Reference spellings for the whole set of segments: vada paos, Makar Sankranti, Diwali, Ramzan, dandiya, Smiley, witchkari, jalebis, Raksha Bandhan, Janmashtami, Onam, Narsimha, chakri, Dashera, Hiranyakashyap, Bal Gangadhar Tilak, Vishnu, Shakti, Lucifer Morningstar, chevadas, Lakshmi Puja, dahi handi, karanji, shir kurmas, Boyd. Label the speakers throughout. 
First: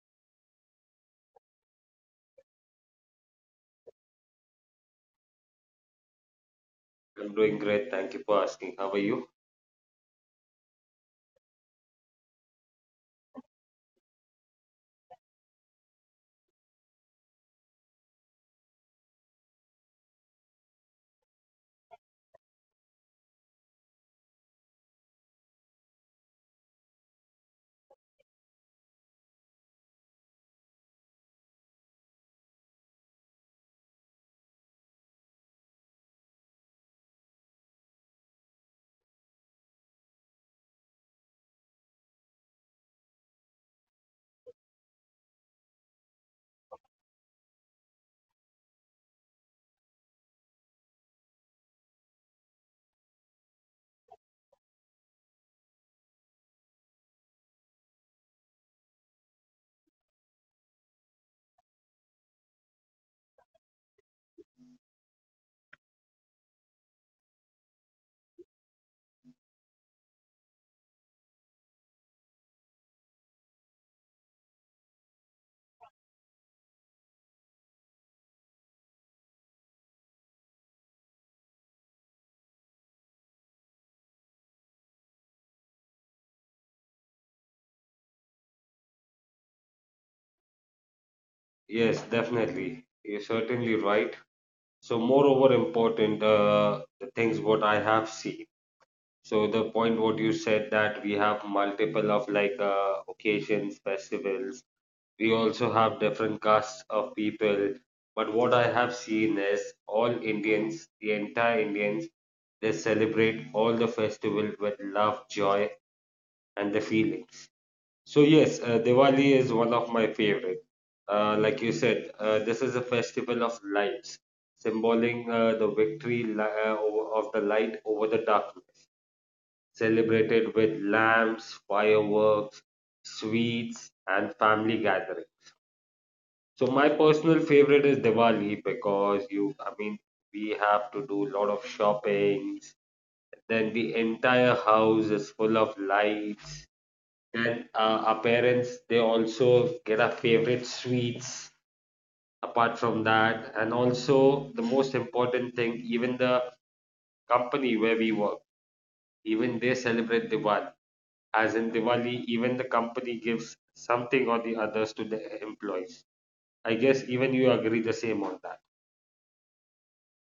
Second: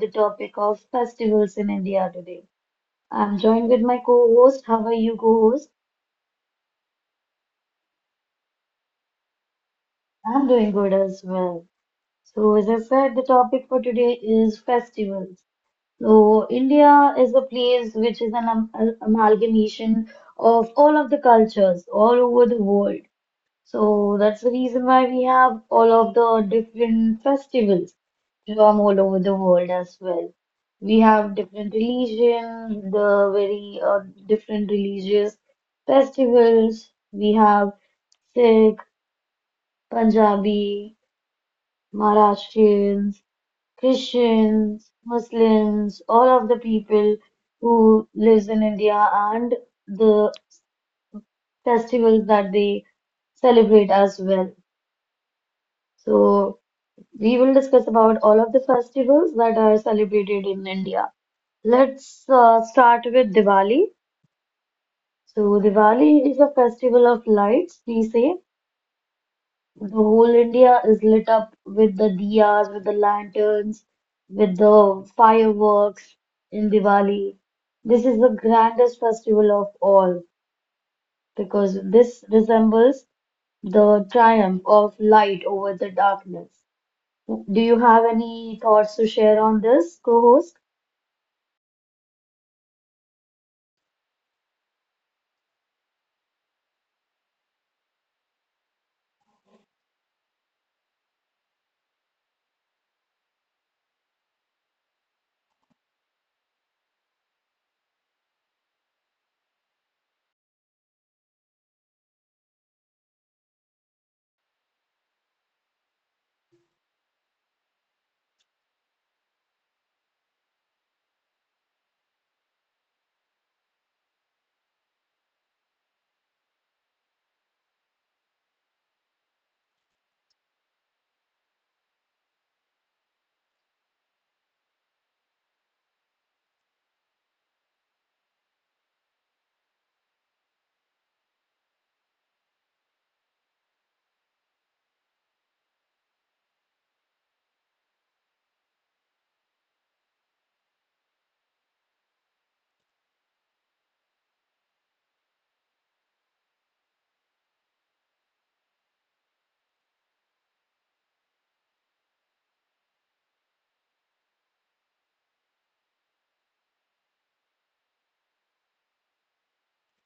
Speaker 1: the topic of festivals in India today. I'm joined with my co-host. How are you, co-host?
Speaker 2: I'm doing great. Thank you for asking. How are you?
Speaker 1: I'm doing good as well. So, as I said, the topic for today is festivals. So, India is a place which is amalgamation of all of the cultures all over the world. So that's the reason why we have all of the different festivals from all over the world as well. We have different religion, the very different religious festivals. We have Sikh, Punjabi, Maharashtrians, Christians, Muslims, all of the people who lives in India and the festivals that they celebrate as well. So we will discuss about all of the festivals that are celebrated in India. Let's start with Diwali. So, Diwali is a festival of lights, we say. The whole India is lit up with the diyas, with the lanterns, with the fireworks in Diwali. This is the grandest festival of all because this resembles the triumph of light over the darkness. Do you have any thoughts to share on this, co-host?
Speaker 2: Yes, definitely. You're certainly right. So, moreover, important, the things what I have seen. So, the point what you said that we have multiple of occasions, festivals. We also have different castes of people. But what I have seen is all Indians, the entire Indians, they celebrate all the festival with love, joy, and the feelings. So yes, Diwali is one of my favorite. Like you said, this is a festival of lights, symboling the victory of the light over the darkness, celebrated with lamps, fireworks, sweets, and family gathering. So my personal favorite is Diwali because you, I mean, we have to do a lot of shopping. Then the entire house is full of lights that our parents they also get our favorite sweets apart from that, and also the most important thing, even the company where we work, even they celebrate Diwali. As in Diwali, even the company gives something or the others to the employees. I guess even you agree the same on that.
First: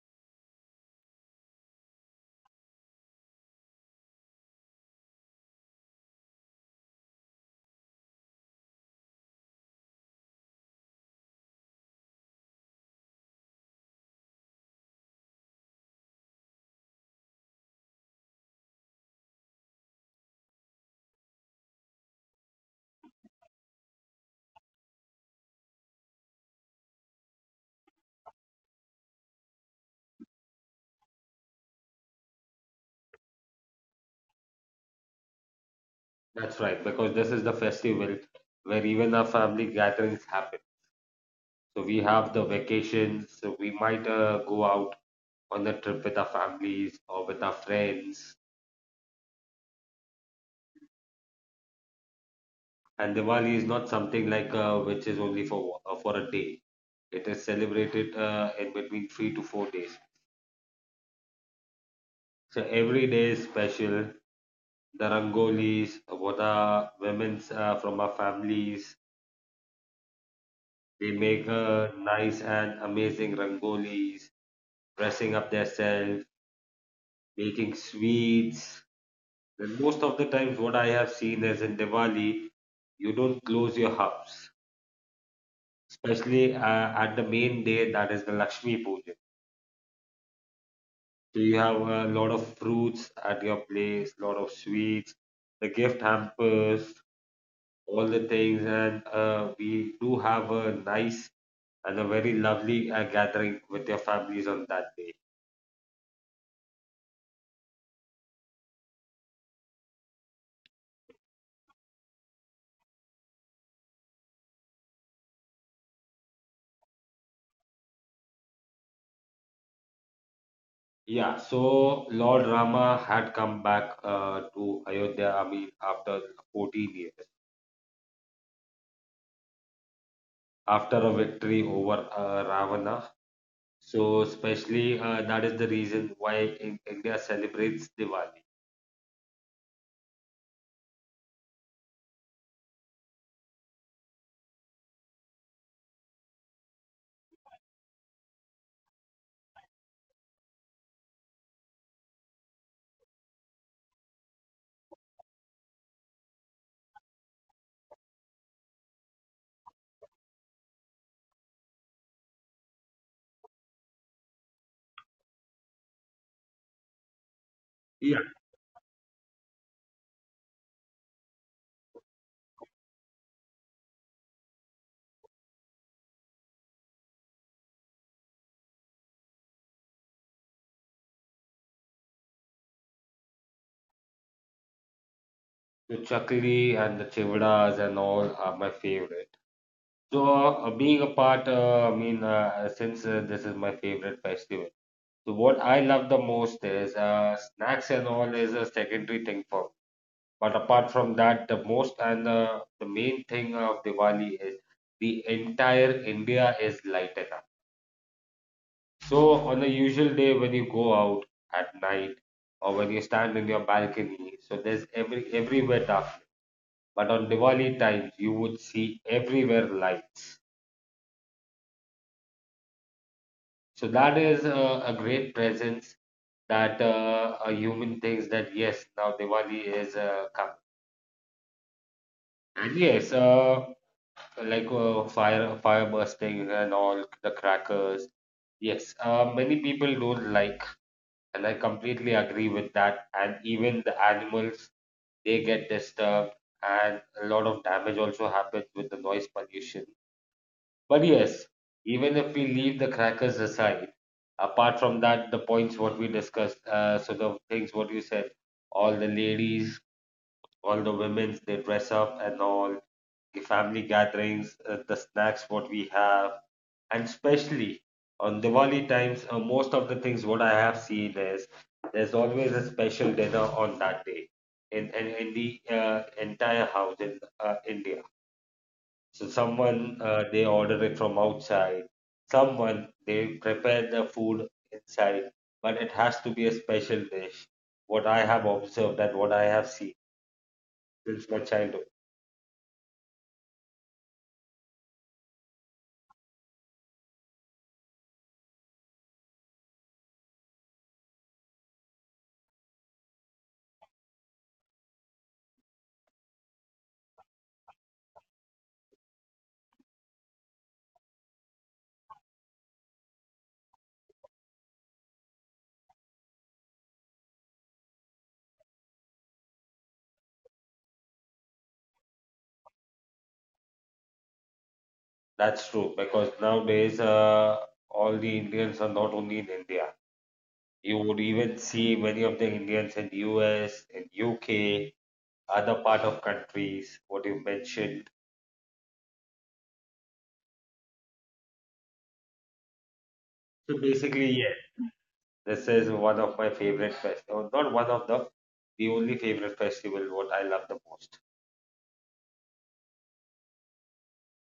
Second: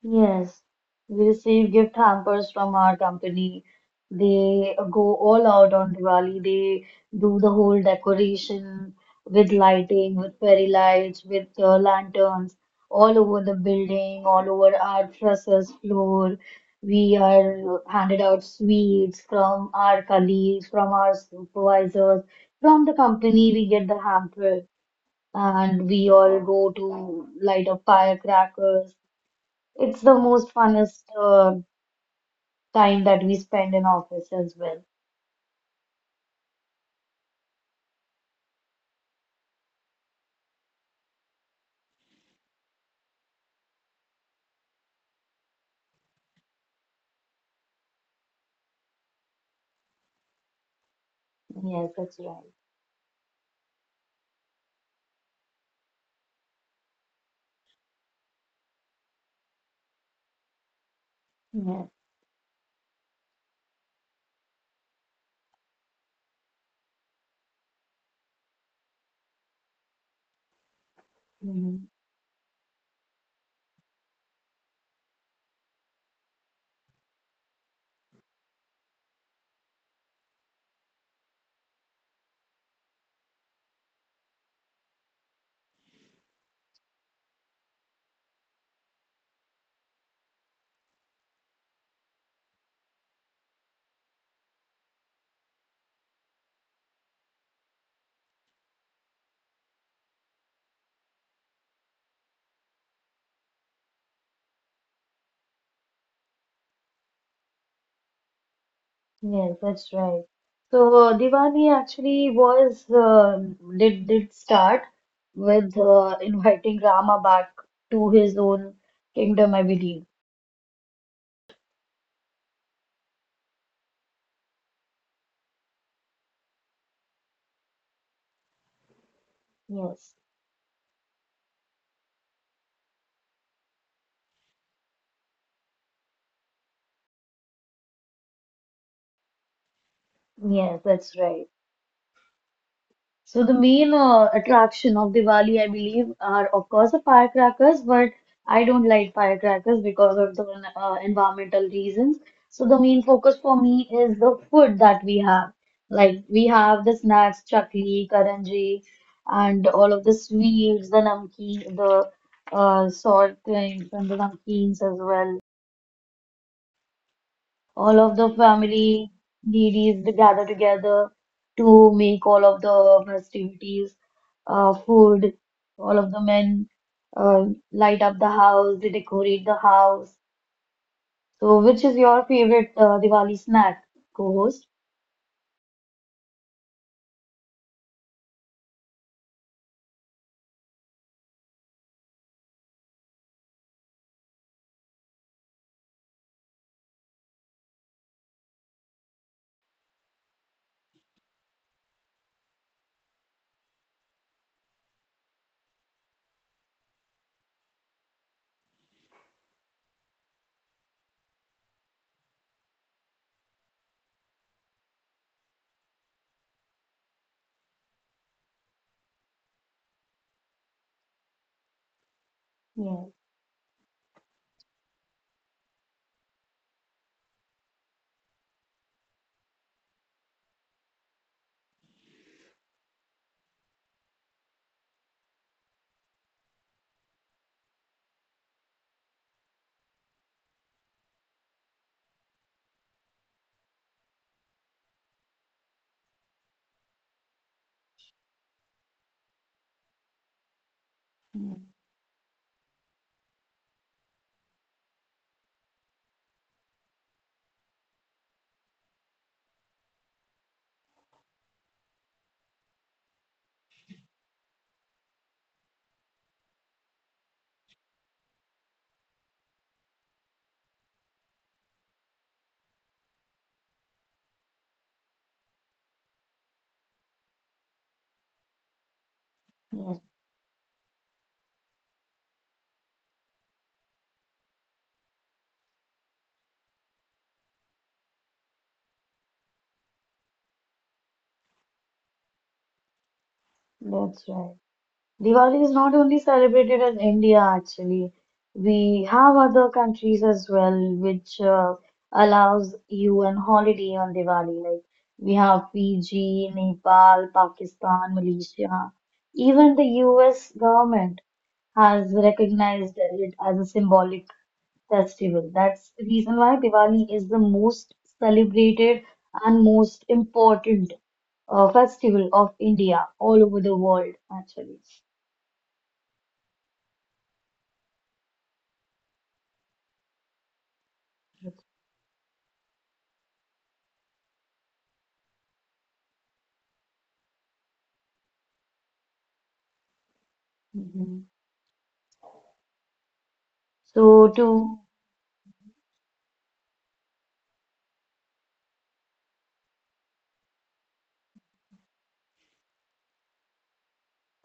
Speaker 1: Yes, we receive gift hampers from our company. They go all out on Diwali. They do the whole decoration with lighting, with fairy lights, with lanterns all over the building, all over our trusses floor. We are handed out sweets from our colleagues, from our supervisors, from the company. We get the hamper, and we all go to light up firecrackers. It's the most funnest time that we spend in office as well.
Speaker 2: That's right, because this is the festival where even our family gatherings happen, so we have the vacations, so we might go out on the trip with our families or with our friends.
Speaker 1: Yes, that's right.
Speaker 2: And Diwali is not something which is only for a day. It is celebrated in between 3 to 4 days.
Speaker 1: Yes.
Speaker 2: So every day is special. The rangolis, what are women's from our families, they make
Speaker 1: Hmm.
Speaker 2: nice and amazing rangolis, dressing up themselves, making sweets. And most of the times, what I have seen is in Diwali, you don't close your house, especially at the main day, that is the Lakshmi Puja. So you have a lot of fruits at your place, lot of sweets, the gift hampers, all the things, and we do have a nice and a very lovely gathering with your families on that day.
Speaker 1: Yes, that's right. So Diwali actually was did start with inviting Rama back to his own kingdom, I believe.
Speaker 2: Yeah, so Lord Rama had come back to Ayodhya, I mean, after 14 years,
Speaker 1: Yes,
Speaker 2: after a victory over Ravana. So especially that is the reason why India celebrates Diwali.
Speaker 1: yes, that's right. So the main attraction of Diwali, I believe, are of course the firecrackers, but I don't like firecrackers because of the environmental reasons. So the main focus for me is the food that we have. Like we have the snacks, chakli, karanji, and all of the sweets, the namkeen, the salt things, and the namkeens as well, all of the
Speaker 2: Yeah.
Speaker 1: family ladies to gather together to make all of the festivities, food, all of the men uh, light up the house, they decorate the house. So, which is your favorite Diwali snack, co-host?
Speaker 2: The chakri and the chevadas and all are my favorite. So being a part, I mean, since this is my favorite festival, so what I love the most is, snacks and all is a secondary thing for me. But apart from that, the most and the main thing of Diwali is the entire India is lighted. So, on a usual day when you go out at night or when you stand in your balcony, so there's everywhere darkness. But on Diwali times, you would see everywhere lights.
Speaker 1: Yes,
Speaker 2: So that is a great presence that a human thinks that yes, now Diwali is coming. And yes, fire bursting and all the crackers. Yes, many people don't like, and I completely agree with that. And even the animals, they get disturbed, and a lot of damage also happens with the noise pollution. But yes,
Speaker 1: yes,
Speaker 2: even if we leave the crackers aside, apart from that, the points what we discussed, so the things what you said, all the ladies, all the women, they dress up and all the family gatherings, the snacks what we have, and especially on Diwali times, most of the things what I have seen is there's always a special dinner on that day in the entire house in India. So
Speaker 1: yes,
Speaker 2: someone they order it from outside, someone they prepare the food inside, but it has to be a special dish. What I have observed and what I have seen since my childhood.
Speaker 1: that's right. Diwali is not only celebrated in India, actually. We have other countries as well, which allows you an holiday on Diwali. Like we have Fiji, Nepal, Pakistan, Malaysia. Even the US government has recognized it as a symbolic festival. That's the reason why Diwali is the most celebrated and most important festival of India all over the world, actually.
Speaker 2: That's true, because nowadays all the Indians are not only in India. You would even see many of the Indians in US, in UK, other part of countries, what you mentioned.
Speaker 1: Mhm.
Speaker 2: So
Speaker 1: So
Speaker 2: basically, yeah,
Speaker 1: to
Speaker 2: this is one of my favorite festivals. Not one of the only favorite festival what I love the most.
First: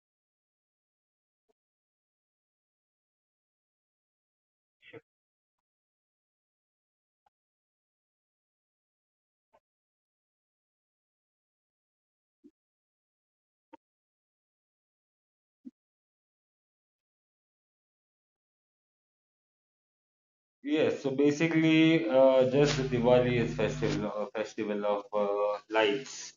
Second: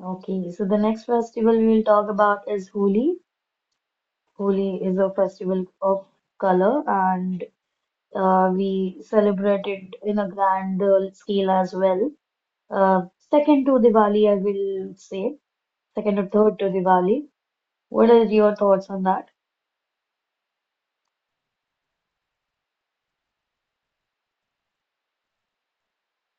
Speaker 1: okay, so the next festival we'll talk about is Holi. Holi is a festival of color, and we celebrate it in a grand scale as well. Uh, second to Diwali, I will say, second or third to Diwali. What are your thoughts on that?
Speaker 2: Yes, so basically, just Diwali is festival, a festival of lights.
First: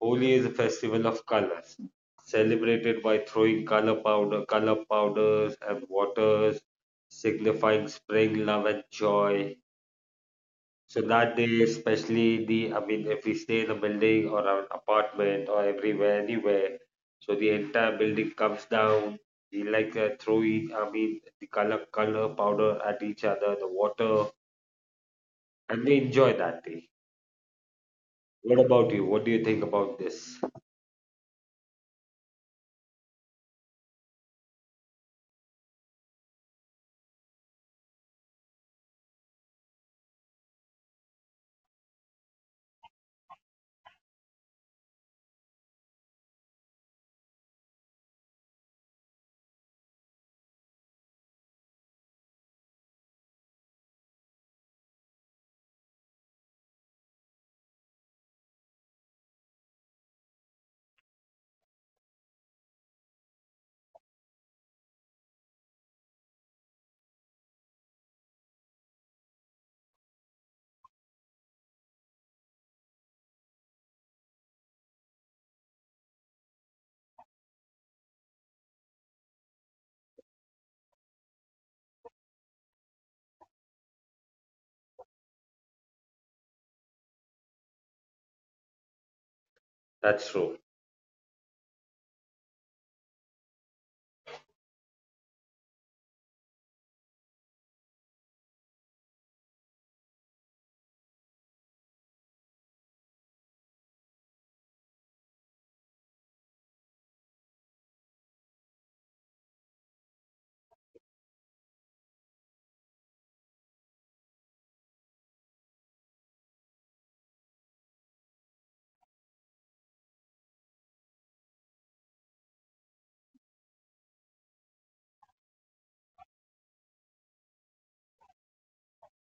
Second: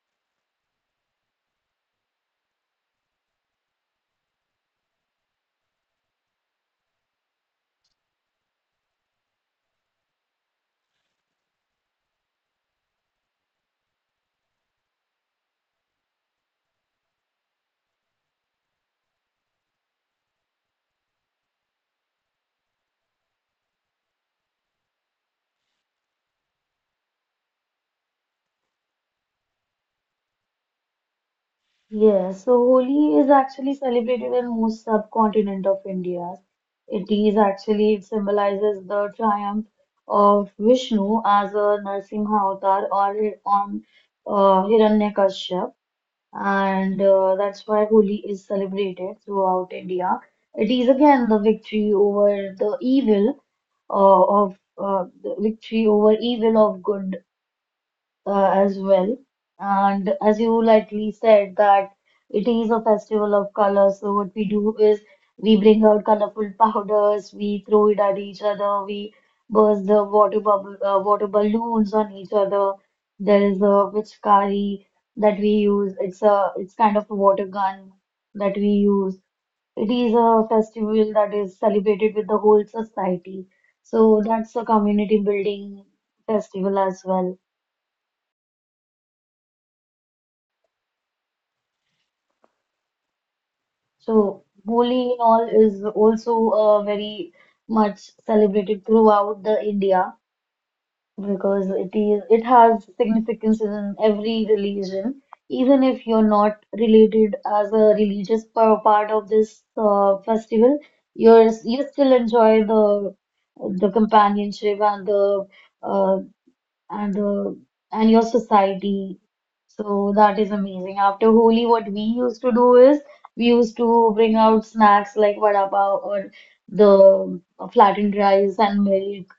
Speaker 2: Holi is a festival of colors, celebrated by throwing color powder, color powders and waters, signifying spring, love, and joy. So that day, especially the, I mean, if we stay in a building or an apartment or everywhere, anywhere, so the entire building comes down. We like throwing, I mean, the color powder at each other, the water, and we enjoy that day. What about you? What do you think about this?
Speaker 1: Yes, so Holi is actually celebrated in most subcontinent of India. It is actually, it symbolizes the triumph of Vishnu as a Narsimha avatar or on Hiranyakashyap, and that's why Holi is celebrated throughout India. It is again the victory over evil of good as well. And as you lightly said that it is a festival of colors, so what we do is we bring out colorful powders, we throw it at each other, we burst the water bubble, water balloons on each other. There is a witchkari that we use. It's kind of a water gun that we use. It is a festival that is celebrated with the whole society. So that's a community building festival as well.
Speaker 2: That's true.
Speaker 1: So Holi in all is also very much celebrated throughout the India because it has significance in every religion. Even if you're not related as a religious part of this festival, you still enjoy the companionship and the uh, and uh, and your society. So that is amazing. After Holi, what we used to do is we used to bring out snacks like vada pav or the flattened rice and milk.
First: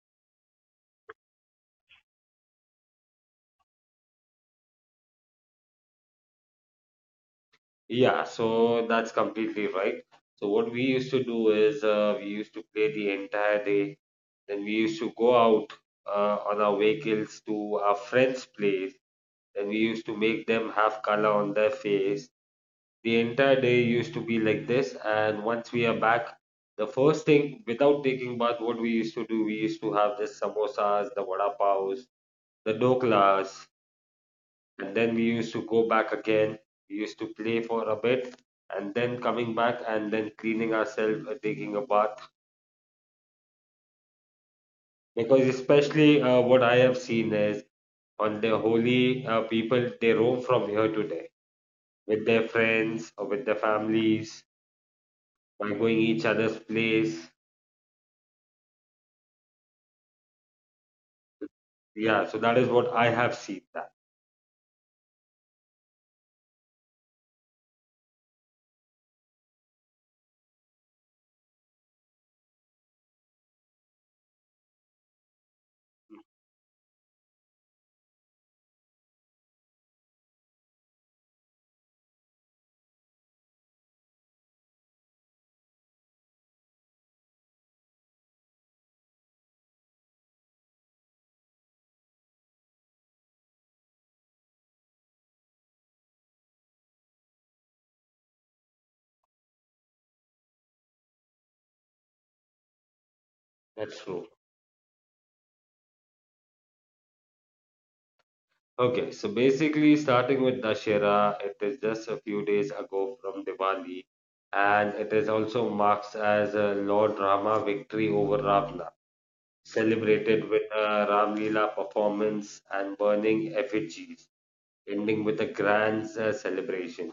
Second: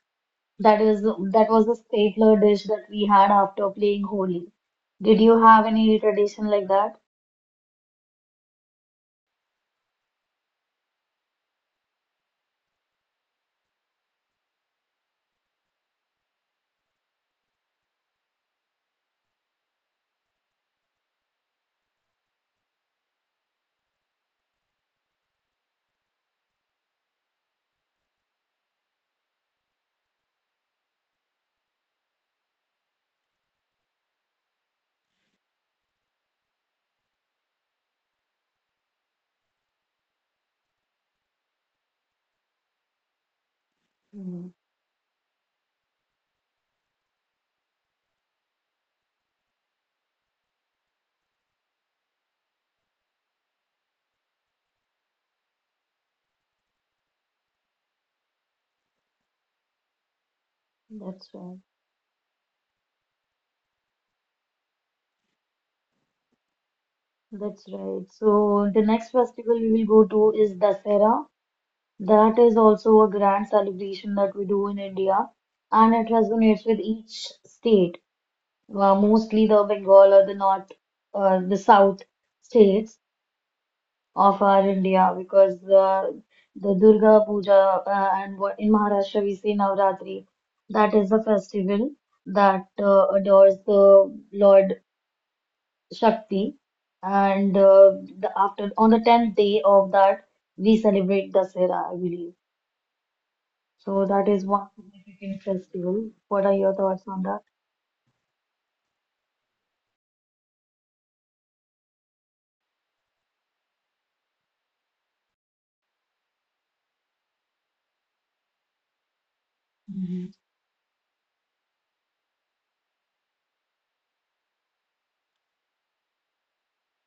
Speaker 1: That was the stapler dish that we had after playing Holi. Did you have any tradition like that?
Speaker 2: Yeah, so that's completely right. So what we used to do is, we used to play the entire day. Then we used to go out on our vehicles to our friends' place, and we used to make them have color on their face. The entire day used to be like this, and once we are back, the first thing without taking bath, what we used to do, we used to have this samosas, the vada paos, the doklas, and then we used to go back again. We used to play for a bit, and then coming back and then cleaning ourselves, taking a bath.
Speaker 1: Mm.
Speaker 2: Because especially what I have seen is on the holy people, they roam from here to there with their friends or with their families by going each other's place.
Speaker 1: That's right.
Speaker 2: Yeah, so that is what I have seen that.
Speaker 1: That's right. So the next festival we will go to is Dasera. That is also a grand celebration that we do in India, and it resonates with each state, mostly the Bengal or the North, the South states of our India, because the Durga Puja and what in Maharashtra we say Navratri, that is the festival that adores the Lord Shakti, and after on the tenth day of that we celebrate Dasera, I believe.
Speaker 2: That's
Speaker 1: So
Speaker 2: true.
Speaker 1: that is one significant festival. What are your thoughts on that?
Speaker 2: Okay, so basically starting with Dashera, it is just a few days ago from Diwali, and it is also marks as a Lord Rama victory over Ravana,
Speaker 1: Mm-hmm.
Speaker 2: celebrated with a Ram Leela performance and burning effigies, ending with a grand celebration.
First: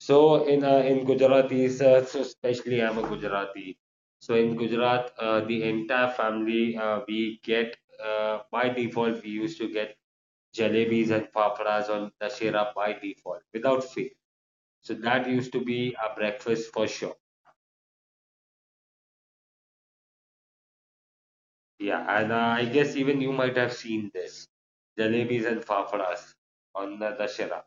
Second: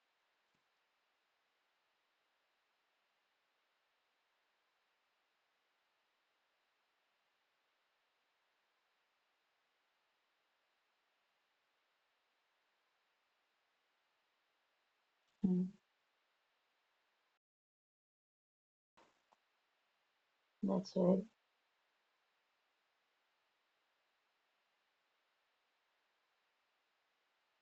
Speaker 2: So in Gujarati, so especially I'm a Gujarati. So in Gujarat, the entire family, we get, by default we used to get jalebis and paparas on Dashera by default without fail. So that used to
Speaker 1: Mm.
Speaker 2: be a breakfast for sure.
Speaker 1: That's right.
Speaker 2: Yeah, and I guess even you might have seen this jalebis and paparas on the Dashera.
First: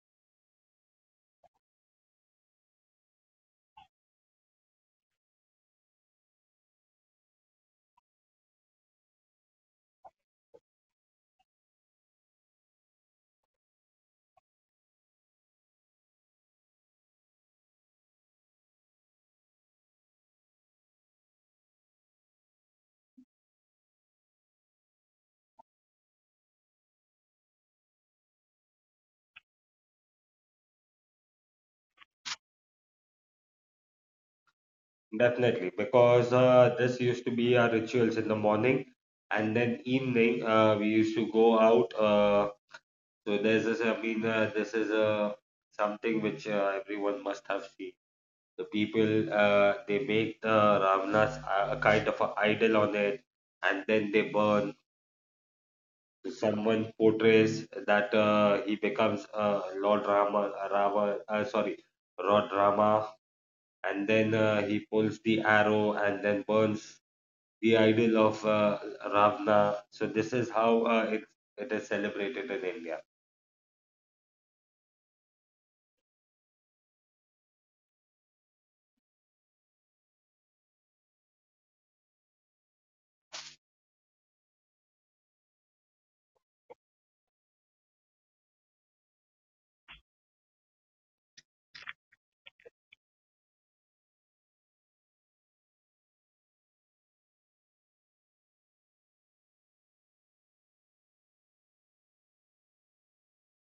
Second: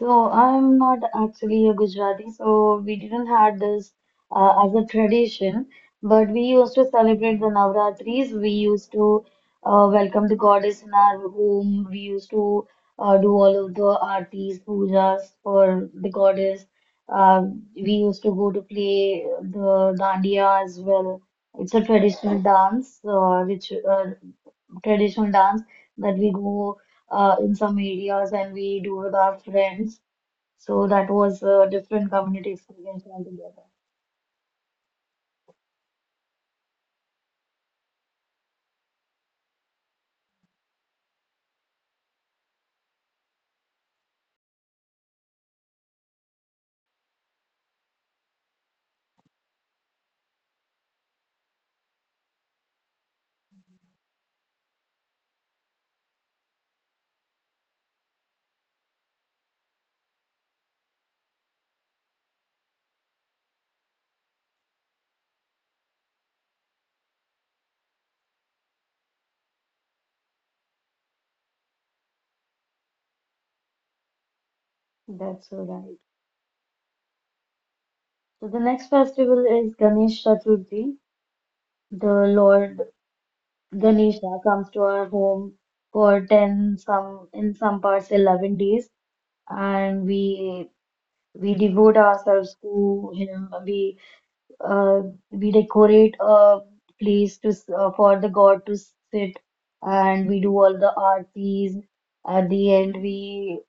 Speaker 1: So I'm not actually a Gujarati, so we didn't have this as a tradition, but we used to celebrate the Navratris. We used to welcome the goddess in our home. We used to do all of the aartis, pujas for the goddess. Uh, we used to go to play the dandiya as well. It's a traditional dance, which traditional dance that we go in some areas and we do with our friends. So that was a different community experience altogether.
Speaker 2: Definitely, because this used to be our rituals in the morning, and then evening we used to go out. So there's this. I mean, this is something which everyone must have seen. The people they make the Ravana's a kind of a idol on it, and then they burn. Someone portrays that he becomes Lord Rama, Lord Rama, and then he pulls the arrow and then burns the idol of Ravana. So this is how it is celebrated in India.
Speaker 1: That's so right. So the next festival is Ganesh Chaturthi. The Lord Ganesha comes to our home for 10, some in some parts 11 days and we devote ourselves to him. Uh, we decorate a place to for the god to sit and we do all the aartis. At the end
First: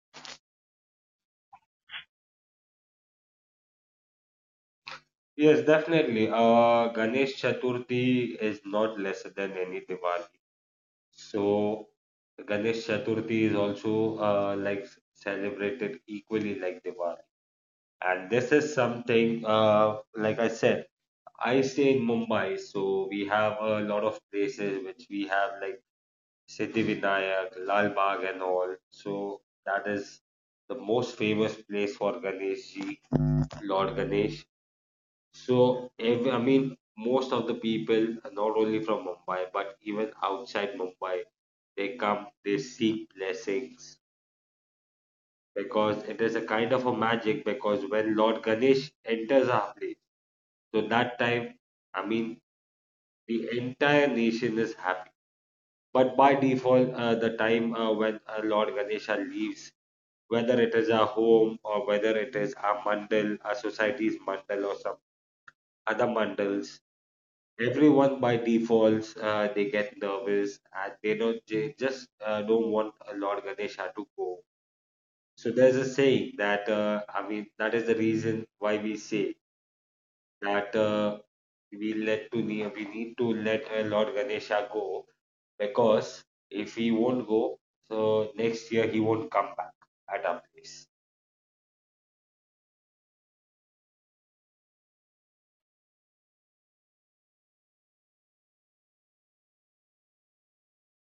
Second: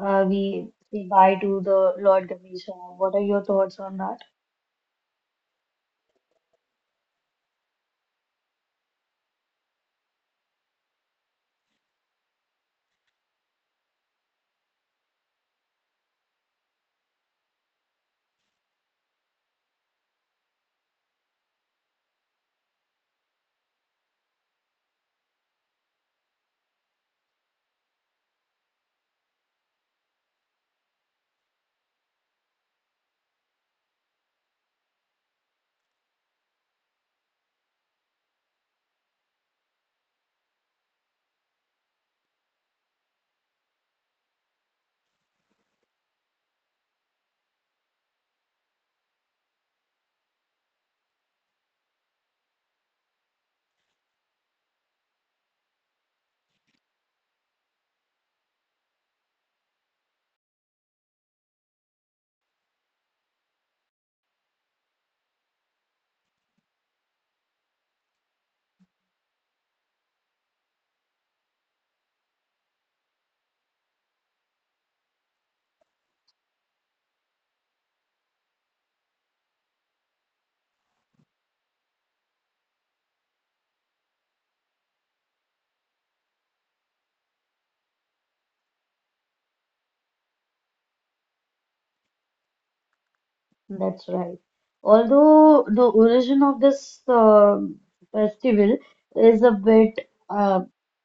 Speaker 1: we say bye to the Lord Ganesha. What are your thoughts on that?
Speaker 2: Yes, definitely. Ganesh Chaturthi is not less than any Diwali. So Ganesh Chaturthi is also like celebrated equally like Diwali. And this is something, like I said, I stay in Mumbai, so we have a lot of places which we have like Siddhivinayak, Lal Bagh, and all. So that is the most famous place for Ganesh Ji, Lord Ganesh. So ev I mean, most of the people, not only from Mumbai but even outside Mumbai, they come, they seek blessings because it is a kind of a magic. Because when Lord Ganesh enters our place, so that time, I mean, the entire nation is happy. But by default, the time when Lord Ganesha leaves, whether it is a home or whether it is a mandal, a society's mandal or some other mandals, everyone by default they get nervous, and they just don't want Lord Ganesha to go. So there's a saying that, I mean, that is the reason why we say that we we need to let Lord Ganesha go, because if he won't go, so next year he won't come back at our place.
Speaker 1: That's right. Although the origin of this festival is a bit uh,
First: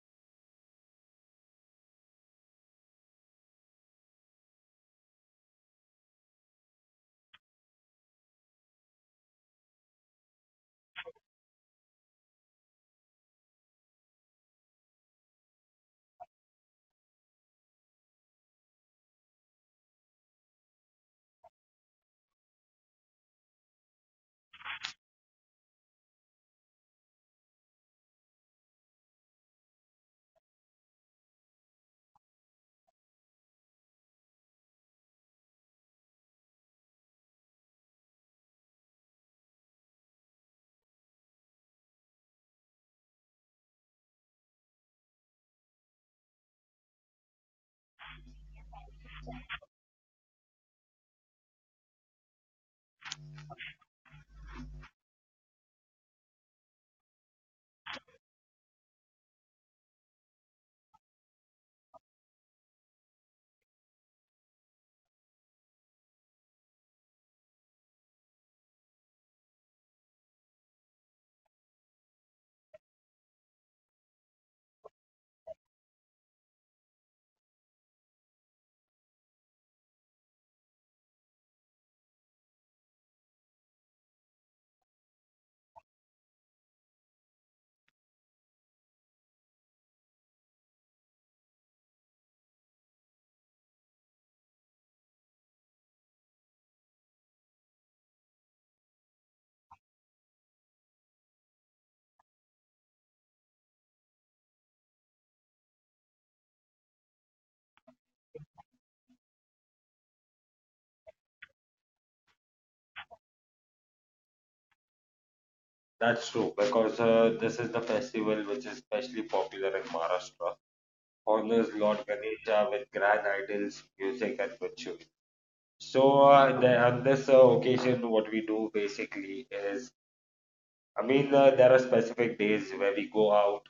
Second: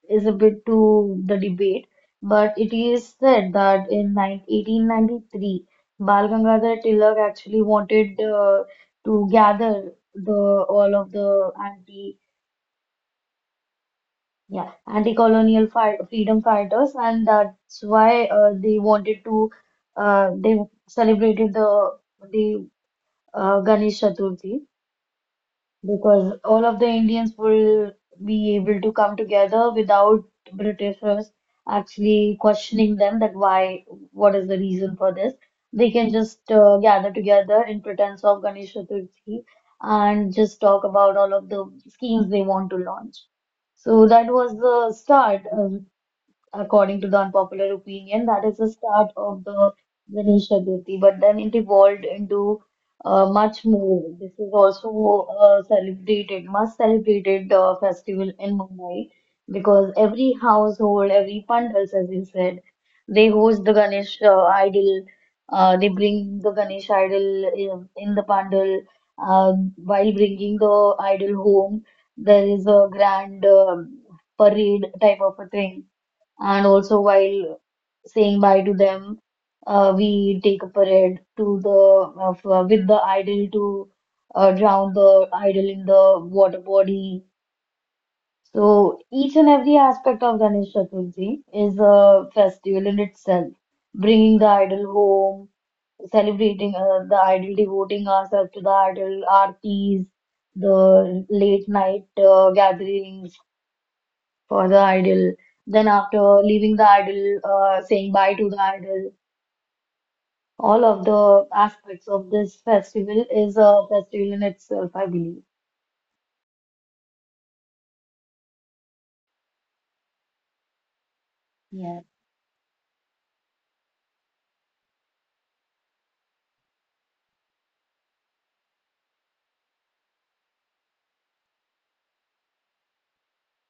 Speaker 1: is a bit to the debate, but it is said that in 9 1893 Bal Gangadhar Tilak actually wanted to gather the all of the anti-colonial fight, freedom fighters, and that's why they wanted to they celebrated the the Ganesh Chaturthi, because all of the Indians will be able to come together without Britishers actually questioning them that why, what is the reason for this. They can just gather together in pretense of Ganesh Chaturthi and just talk about all of the schemes they want to launch. So that was the start. According to the unpopular opinion, that is the start of the Ganesh Chaturthi. But then it evolved into much more. This is also much celebrated festival in Mumbai because every household, every pandals, as you said, they host the Ganesh idol. They bring the Ganesh idol in the pandal while bringing the idol home. There is a grand parade type of a thing, and also, while saying bye to them, we take a parade with the idol to drown the idol in the water body. So each and every aspect of Ganesh Chaturthi is a festival in itself, bringing the idol home, celebrating the idol, devoting ourselves to the idol, aartis, the late night gatherings for the idol. Then after leaving the idol, saying bye to the idol, all of the aspects of this festival is a festival in itself, I believe.
Speaker 2: That's true, because this is the festival which is especially popular in Maharashtra. Honors Lord
Speaker 1: Yeah.
Speaker 2: Ganesha with grand idols, music, and ritual. So on this occasion, what we do basically is, I mean, there are specific days where we go out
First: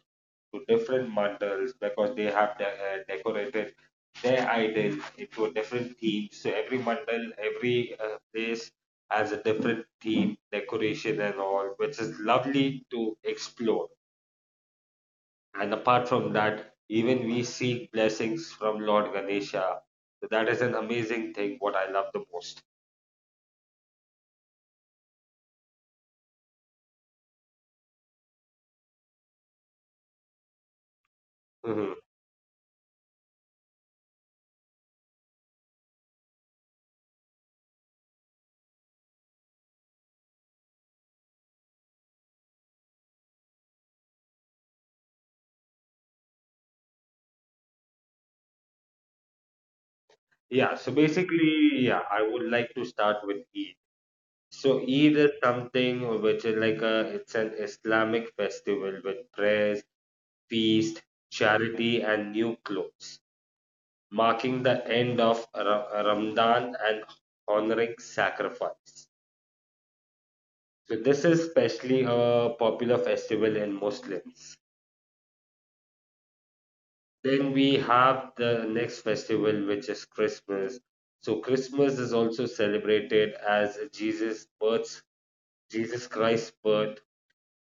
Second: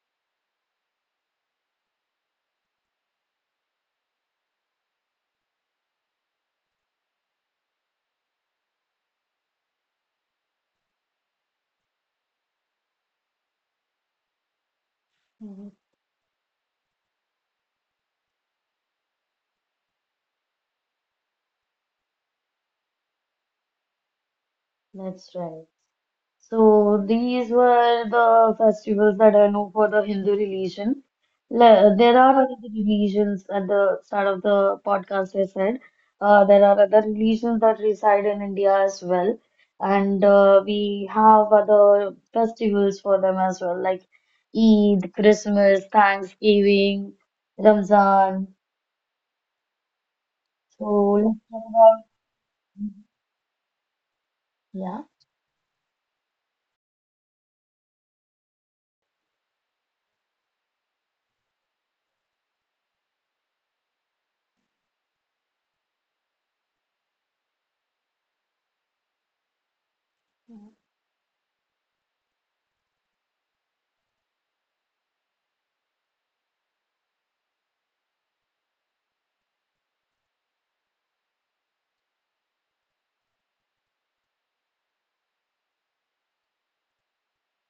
Speaker 2: to different mandals because they have decorated their idol into a different theme. So every mandal, every place has a different theme, decoration, and all, which is lovely to explore.
Speaker 1: Mhm.
Speaker 2: And apart from that, even we seek blessings from Lord Ganesha. So that is an amazing thing, what I love the most.
Speaker 1: That's right. So these were the festivals that I know for the Hindu religion.
Speaker 2: Mhm.
Speaker 1: There are other religions at the start of the podcast, I said. There are other religions that reside in India as well. And we have other festivals for them as well, like Eid, Christmas, Thanksgiving, Ramzan.
Speaker 2: Yeah,
Speaker 1: So
Speaker 2: so
Speaker 1: let's talk
Speaker 2: basically,
Speaker 1: about,
Speaker 2: yeah, I would like to start with Eid. So
Speaker 1: yeah,
Speaker 2: Eid is something which is like a, it's an Islamic festival with prayers, feast, charity, and new clothes, marking the end of Ramadan and honoring sacrifice.
Speaker 1: the
Speaker 2: So this is especially a popular festival in Muslims. Then we have the next festival, which is Christmas. So Christmas is also celebrated as Jesus Christ's birth,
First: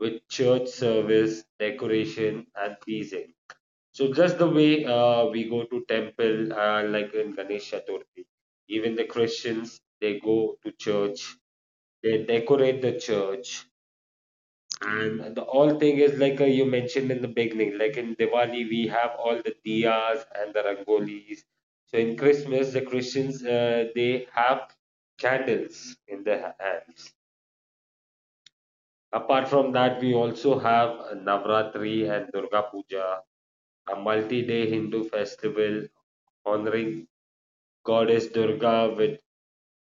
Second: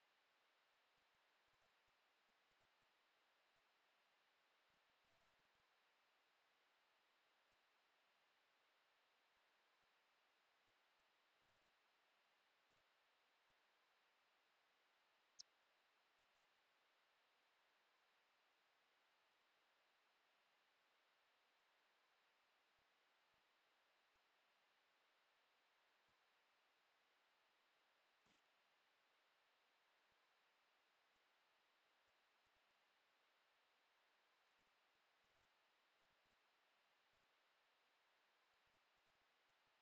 Speaker 2: with church service, decoration, and teasing. So just the way we go to temple, like in Ganesh Chaturthi, even the Christians they go to church, they decorate the church, and the all thing is like you mentioned in the beginning, like in Diwali we have all the diyas and the rangolis. So in Christmas the Christians they have candles in their hands. Apart from that, we also have Navratri and Durga Puja, a multi-day Hindu festival honoring goddess Durga with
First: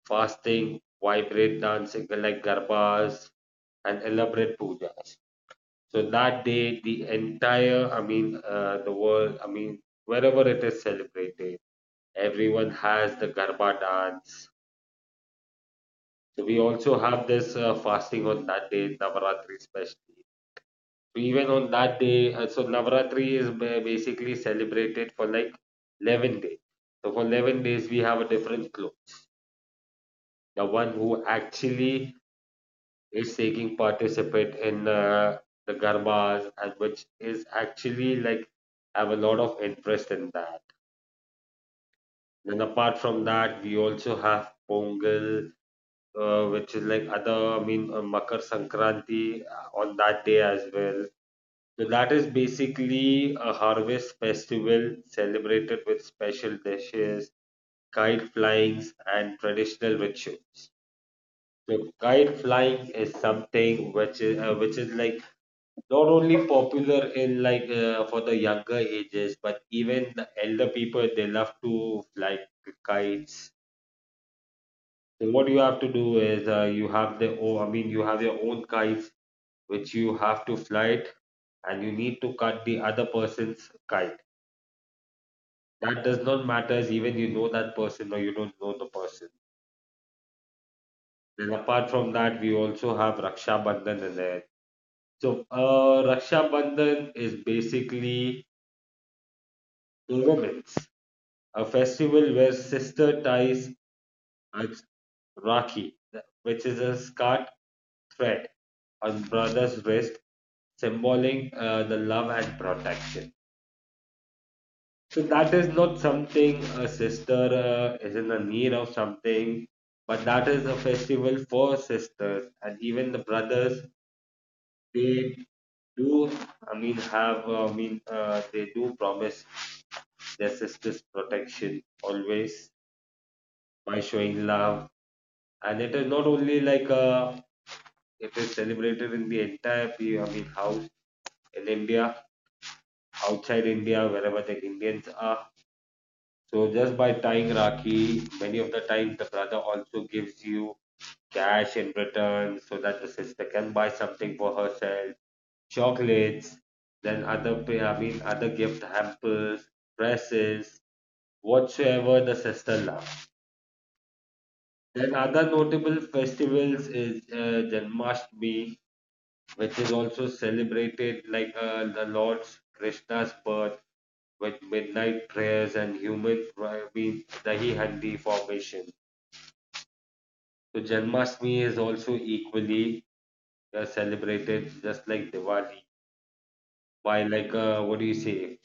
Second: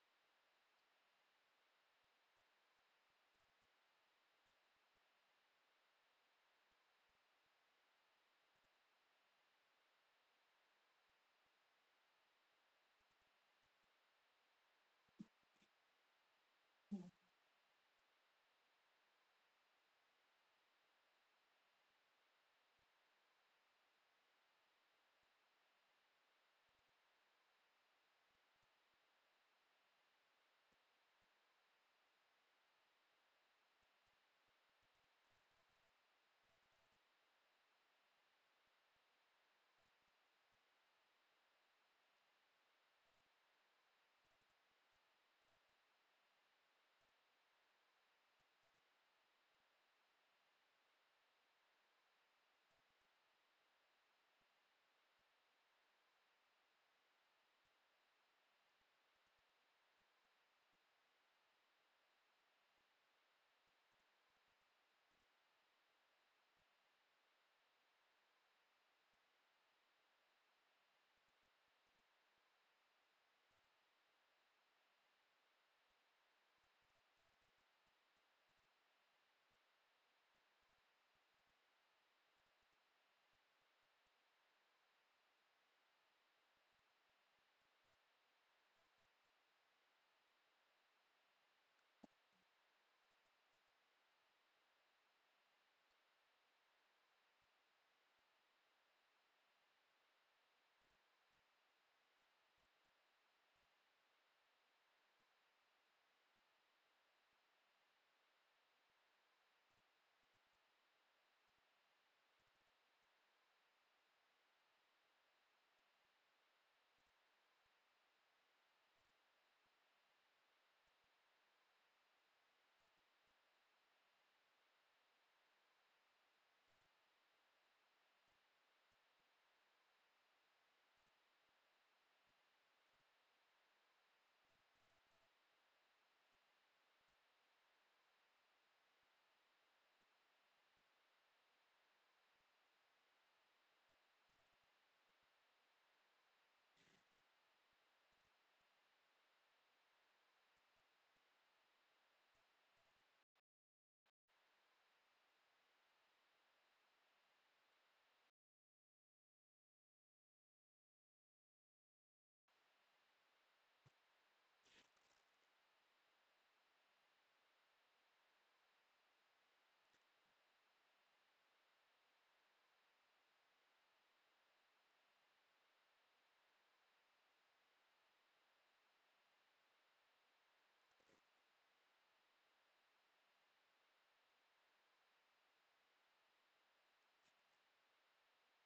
Speaker 2: fasting, vibrant dancing like garbas, and elaborate pujas. So that day, the entire, the world, wherever it is celebrated, everyone has the garba dance. So we also have this fasting on that day, Navratri especially. Even on that day so basically celebrated for like 11 days, so for 11 days we have a different clone, the one who actually is taking participate in the garbas, and which is actually like have a lot of interest in that. Then apart from that we also have pongal, which is like other, makar sankranti on that day as well. So that is basically a harvest festival celebrated with special dishes, kite flyings, and traditional rituals. So kite flying is something which is like not only popular in like for the younger ages, but even the elder people they love to fly kites. So what you have to do is you have the you have your own kites which you have to fly it, and you need to cut the other person's kite. That does not matter even you know that person or you don't know the person. Then apart from that, we also have Raksha Bandhan in there. So uh, Raksha Bandhan is basically romance, a festival where sister ties a Rakhi, which is a scarf thread on brother's wrist, symboling the love and protection. So that is not something a sister is in the need of something, but that is a festival for sisters and even the brothers. They do, they do promise their sisters protection always by showing love. And it is not only like it is celebrated in the entire, house in India, outside India, wherever the Indians are. So just by tying Rakhi, many of the times the brother also gives you cash in return so that the sister can buy something for herself, chocolates, then other pay, I mean other gift hampers, dresses, whatsoever the sister loves. Then other notable festivals is Janmashtami, which is also celebrated like the Lord Krishna's birth with midnight prayers and dahi handi formation. So Janmashtami is also equally celebrated just like Diwali. Why like what do you say?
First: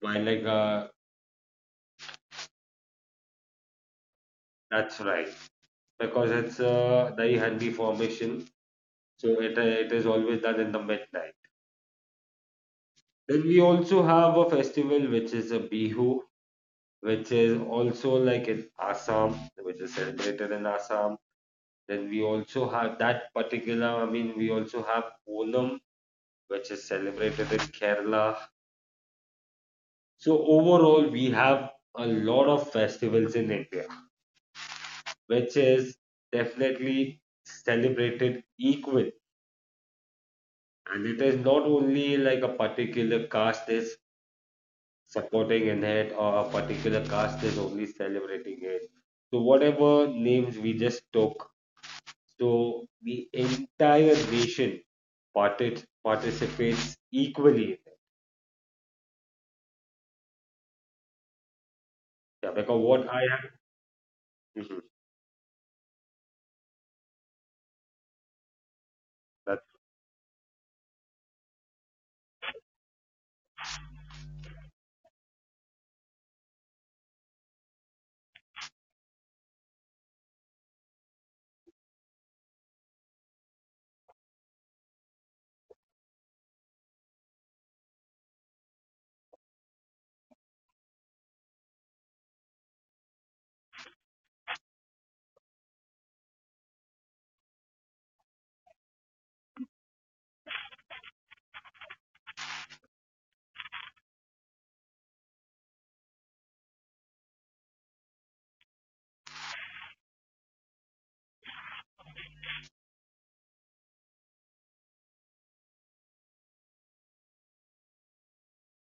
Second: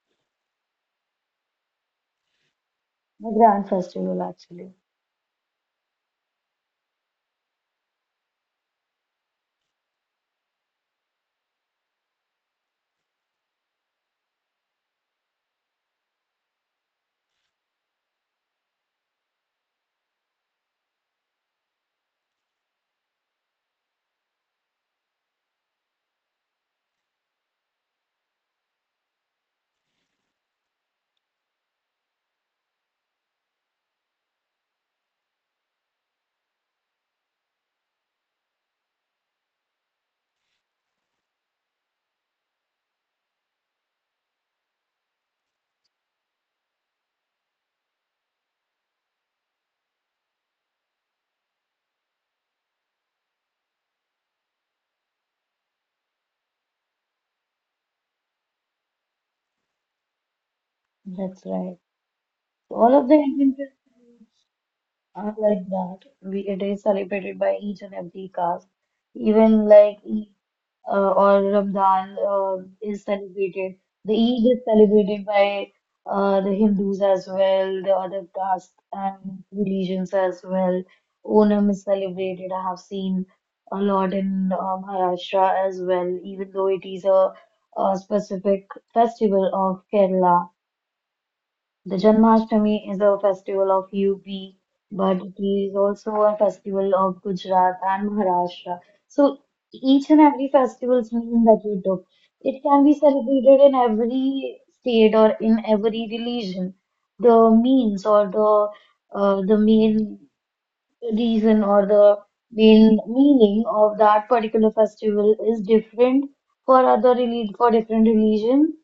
Speaker 2: Why like
Speaker 1: grand festival actually.
Speaker 2: that's right, because it's the handi formation, so it is always done in the midnight. Then we also have a festival which is a Bihu, which is also like in Assam, which is celebrated in Assam. Then we also have that particular. I mean, we also have Onam, which is celebrated in Kerala. So overall, we have a lot of festivals in India, which is definitely celebrated equal. And it is not only like a particular caste is supporting in it or a particular caste is only celebrating it. So whatever names we just took, so the entire nation participates equally in it.
Speaker 1: That's right.
Speaker 2: Yeah,
Speaker 1: So,
Speaker 2: because
Speaker 1: all
Speaker 2: what
Speaker 1: of the
Speaker 2: I have,
Speaker 1: Indian festivals
Speaker 2: mhm,
Speaker 1: are like that. We it is celebrated by each and every caste.
Speaker 2: that,
Speaker 1: Even like Eid or Ramadan is celebrated. The Eid is celebrated by the Hindus as well, the other castes and religions as well. Onam is celebrated. I have seen a lot in Maharashtra as well, even though it is a specific festival of Kerala. The Janmashtami is a festival of UP, but it is also a festival of Gujarat and Maharashtra. So each and every festivals mean that you took. It can be celebrated in every state or in every religion. The means or the main reason or the main meaning of that particular festival is different for other relig for different religion,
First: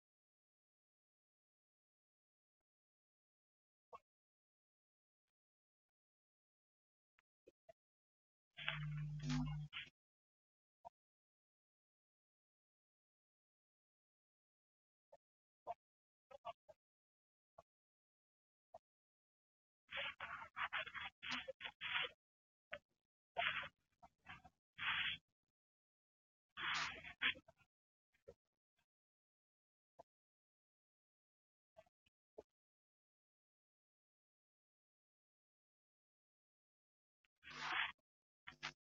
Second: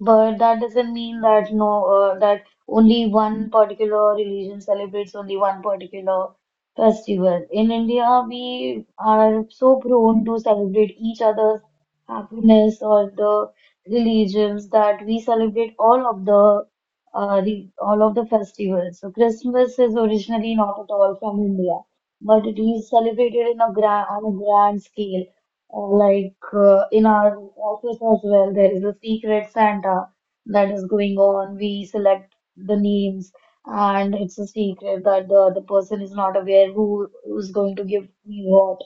Speaker 1: but that doesn't mean that no, that only one particular religion celebrates only one particular festival. In India, we are so prone to celebrate each other's happiness or the religions that we celebrate all of the festivals. So Christmas is originally not at all from India, but it is celebrated in a grand on a grand scale. Like in our office as well, there is a secret Santa that is going on. We select the names, and it's a secret that the other person is not aware who's going to give me what.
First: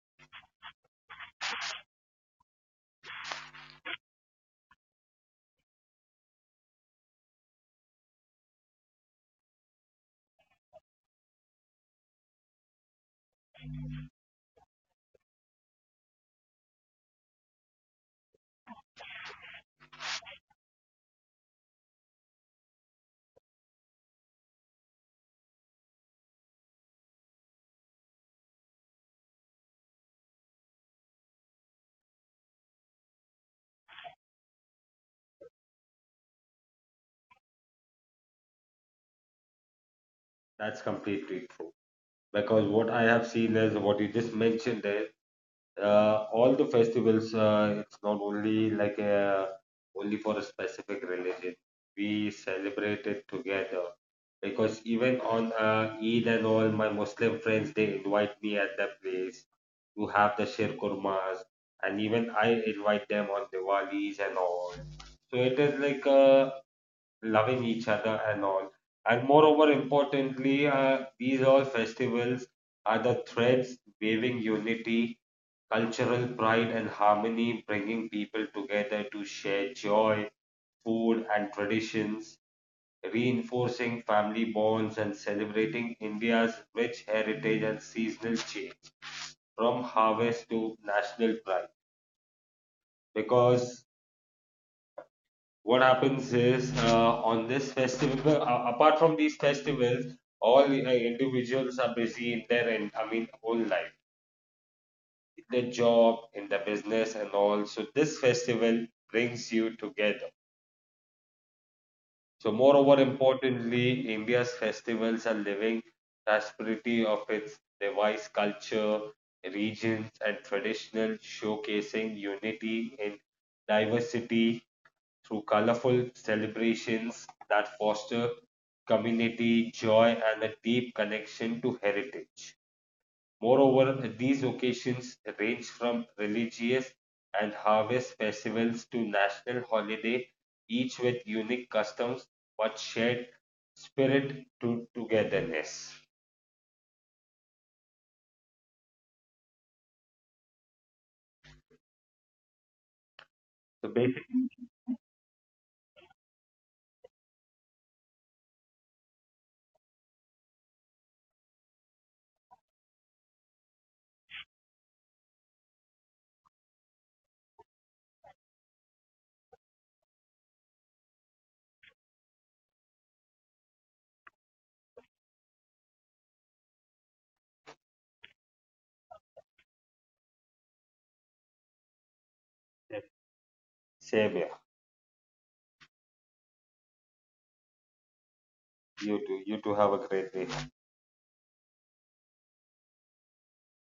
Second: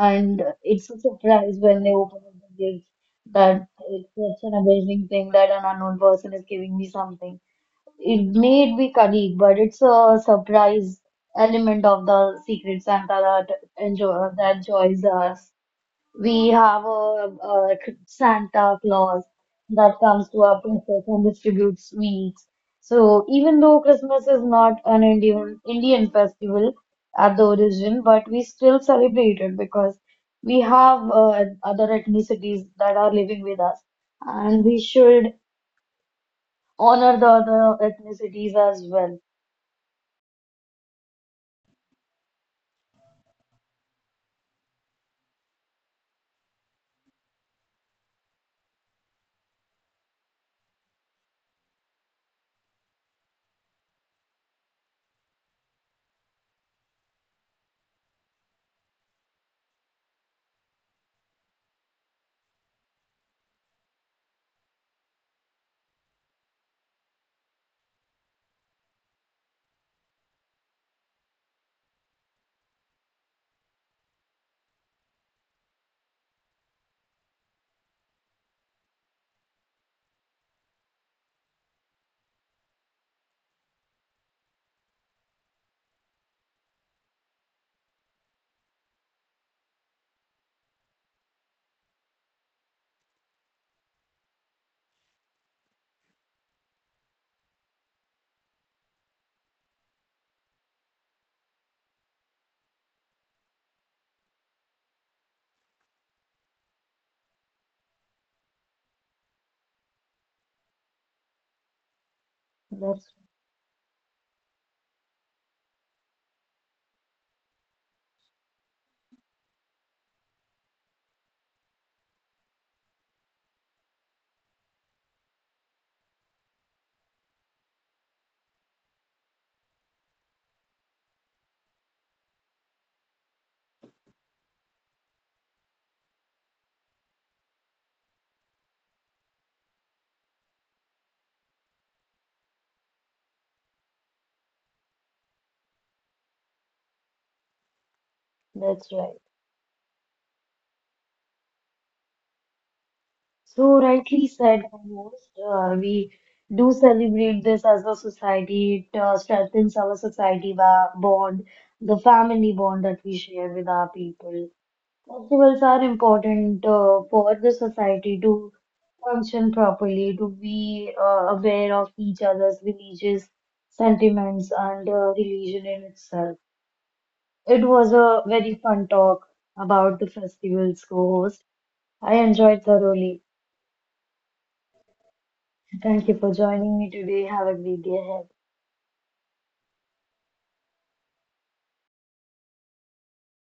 Speaker 1: And it's a surprise when they open up the gift that it's such an amazing thing that an unknown person is giving me something. It may be colleague, but it's a surprise element of the secret Santa that enjoy that joys us. We have a Santa Claus that comes to our princess and distributes sweets. So even though Christmas is not an Indian festival at the origin, but we still celebrate it because we have other ethnicities that are living with us, and we should honor the other ethnicities as well.
Speaker 2: that's completely true because what I have seen is what you just mentioned is all the festivals it's not only like only for a specific religion, we celebrate it together because even on Eid and all my Muslim friends they invite me at their place to have the shir kurmas, and even I invite them on Diwalis and all. So it is like loving each other and all, and moreover importantly these all festivals are the threads waving unity, cultural pride and harmony, bringing people together to share joy, food, and traditions, reinforcing family bonds and celebrating India's rich heritage and seasonal change from harvest to national pride. Because what happens is on this festival, apart from these festivals, all individuals are busy in their, whole life, in their job, in their business, and all. So this festival brings you together. So, moreover,
Speaker 1: That's
Speaker 2: importantly, India's festivals are living tapestry of its diverse culture, regions, and traditional, showcasing unity in diversity through colorful celebrations that foster community joy and a deep connection to heritage. Moreover, these occasions range from religious and harvest festivals to national holiday, each with unique customs but shared spirit to togetherness.
Speaker 1: that's right. So
Speaker 2: So
Speaker 1: rightly
Speaker 2: basically,
Speaker 1: said by most, we do celebrate this as a society. It strengthens our society bond, the family bond that we share with our people. Festivals are important for the society to function properly, to be aware of each other's religious sentiments and religion in itself. It was a very fun talk about the festivals, co-host. I enjoyed thoroughly.
Speaker 2: same here.
Speaker 1: Thank you for joining me today. Have a great day ahead.
Speaker 2: You too. You too have a great day.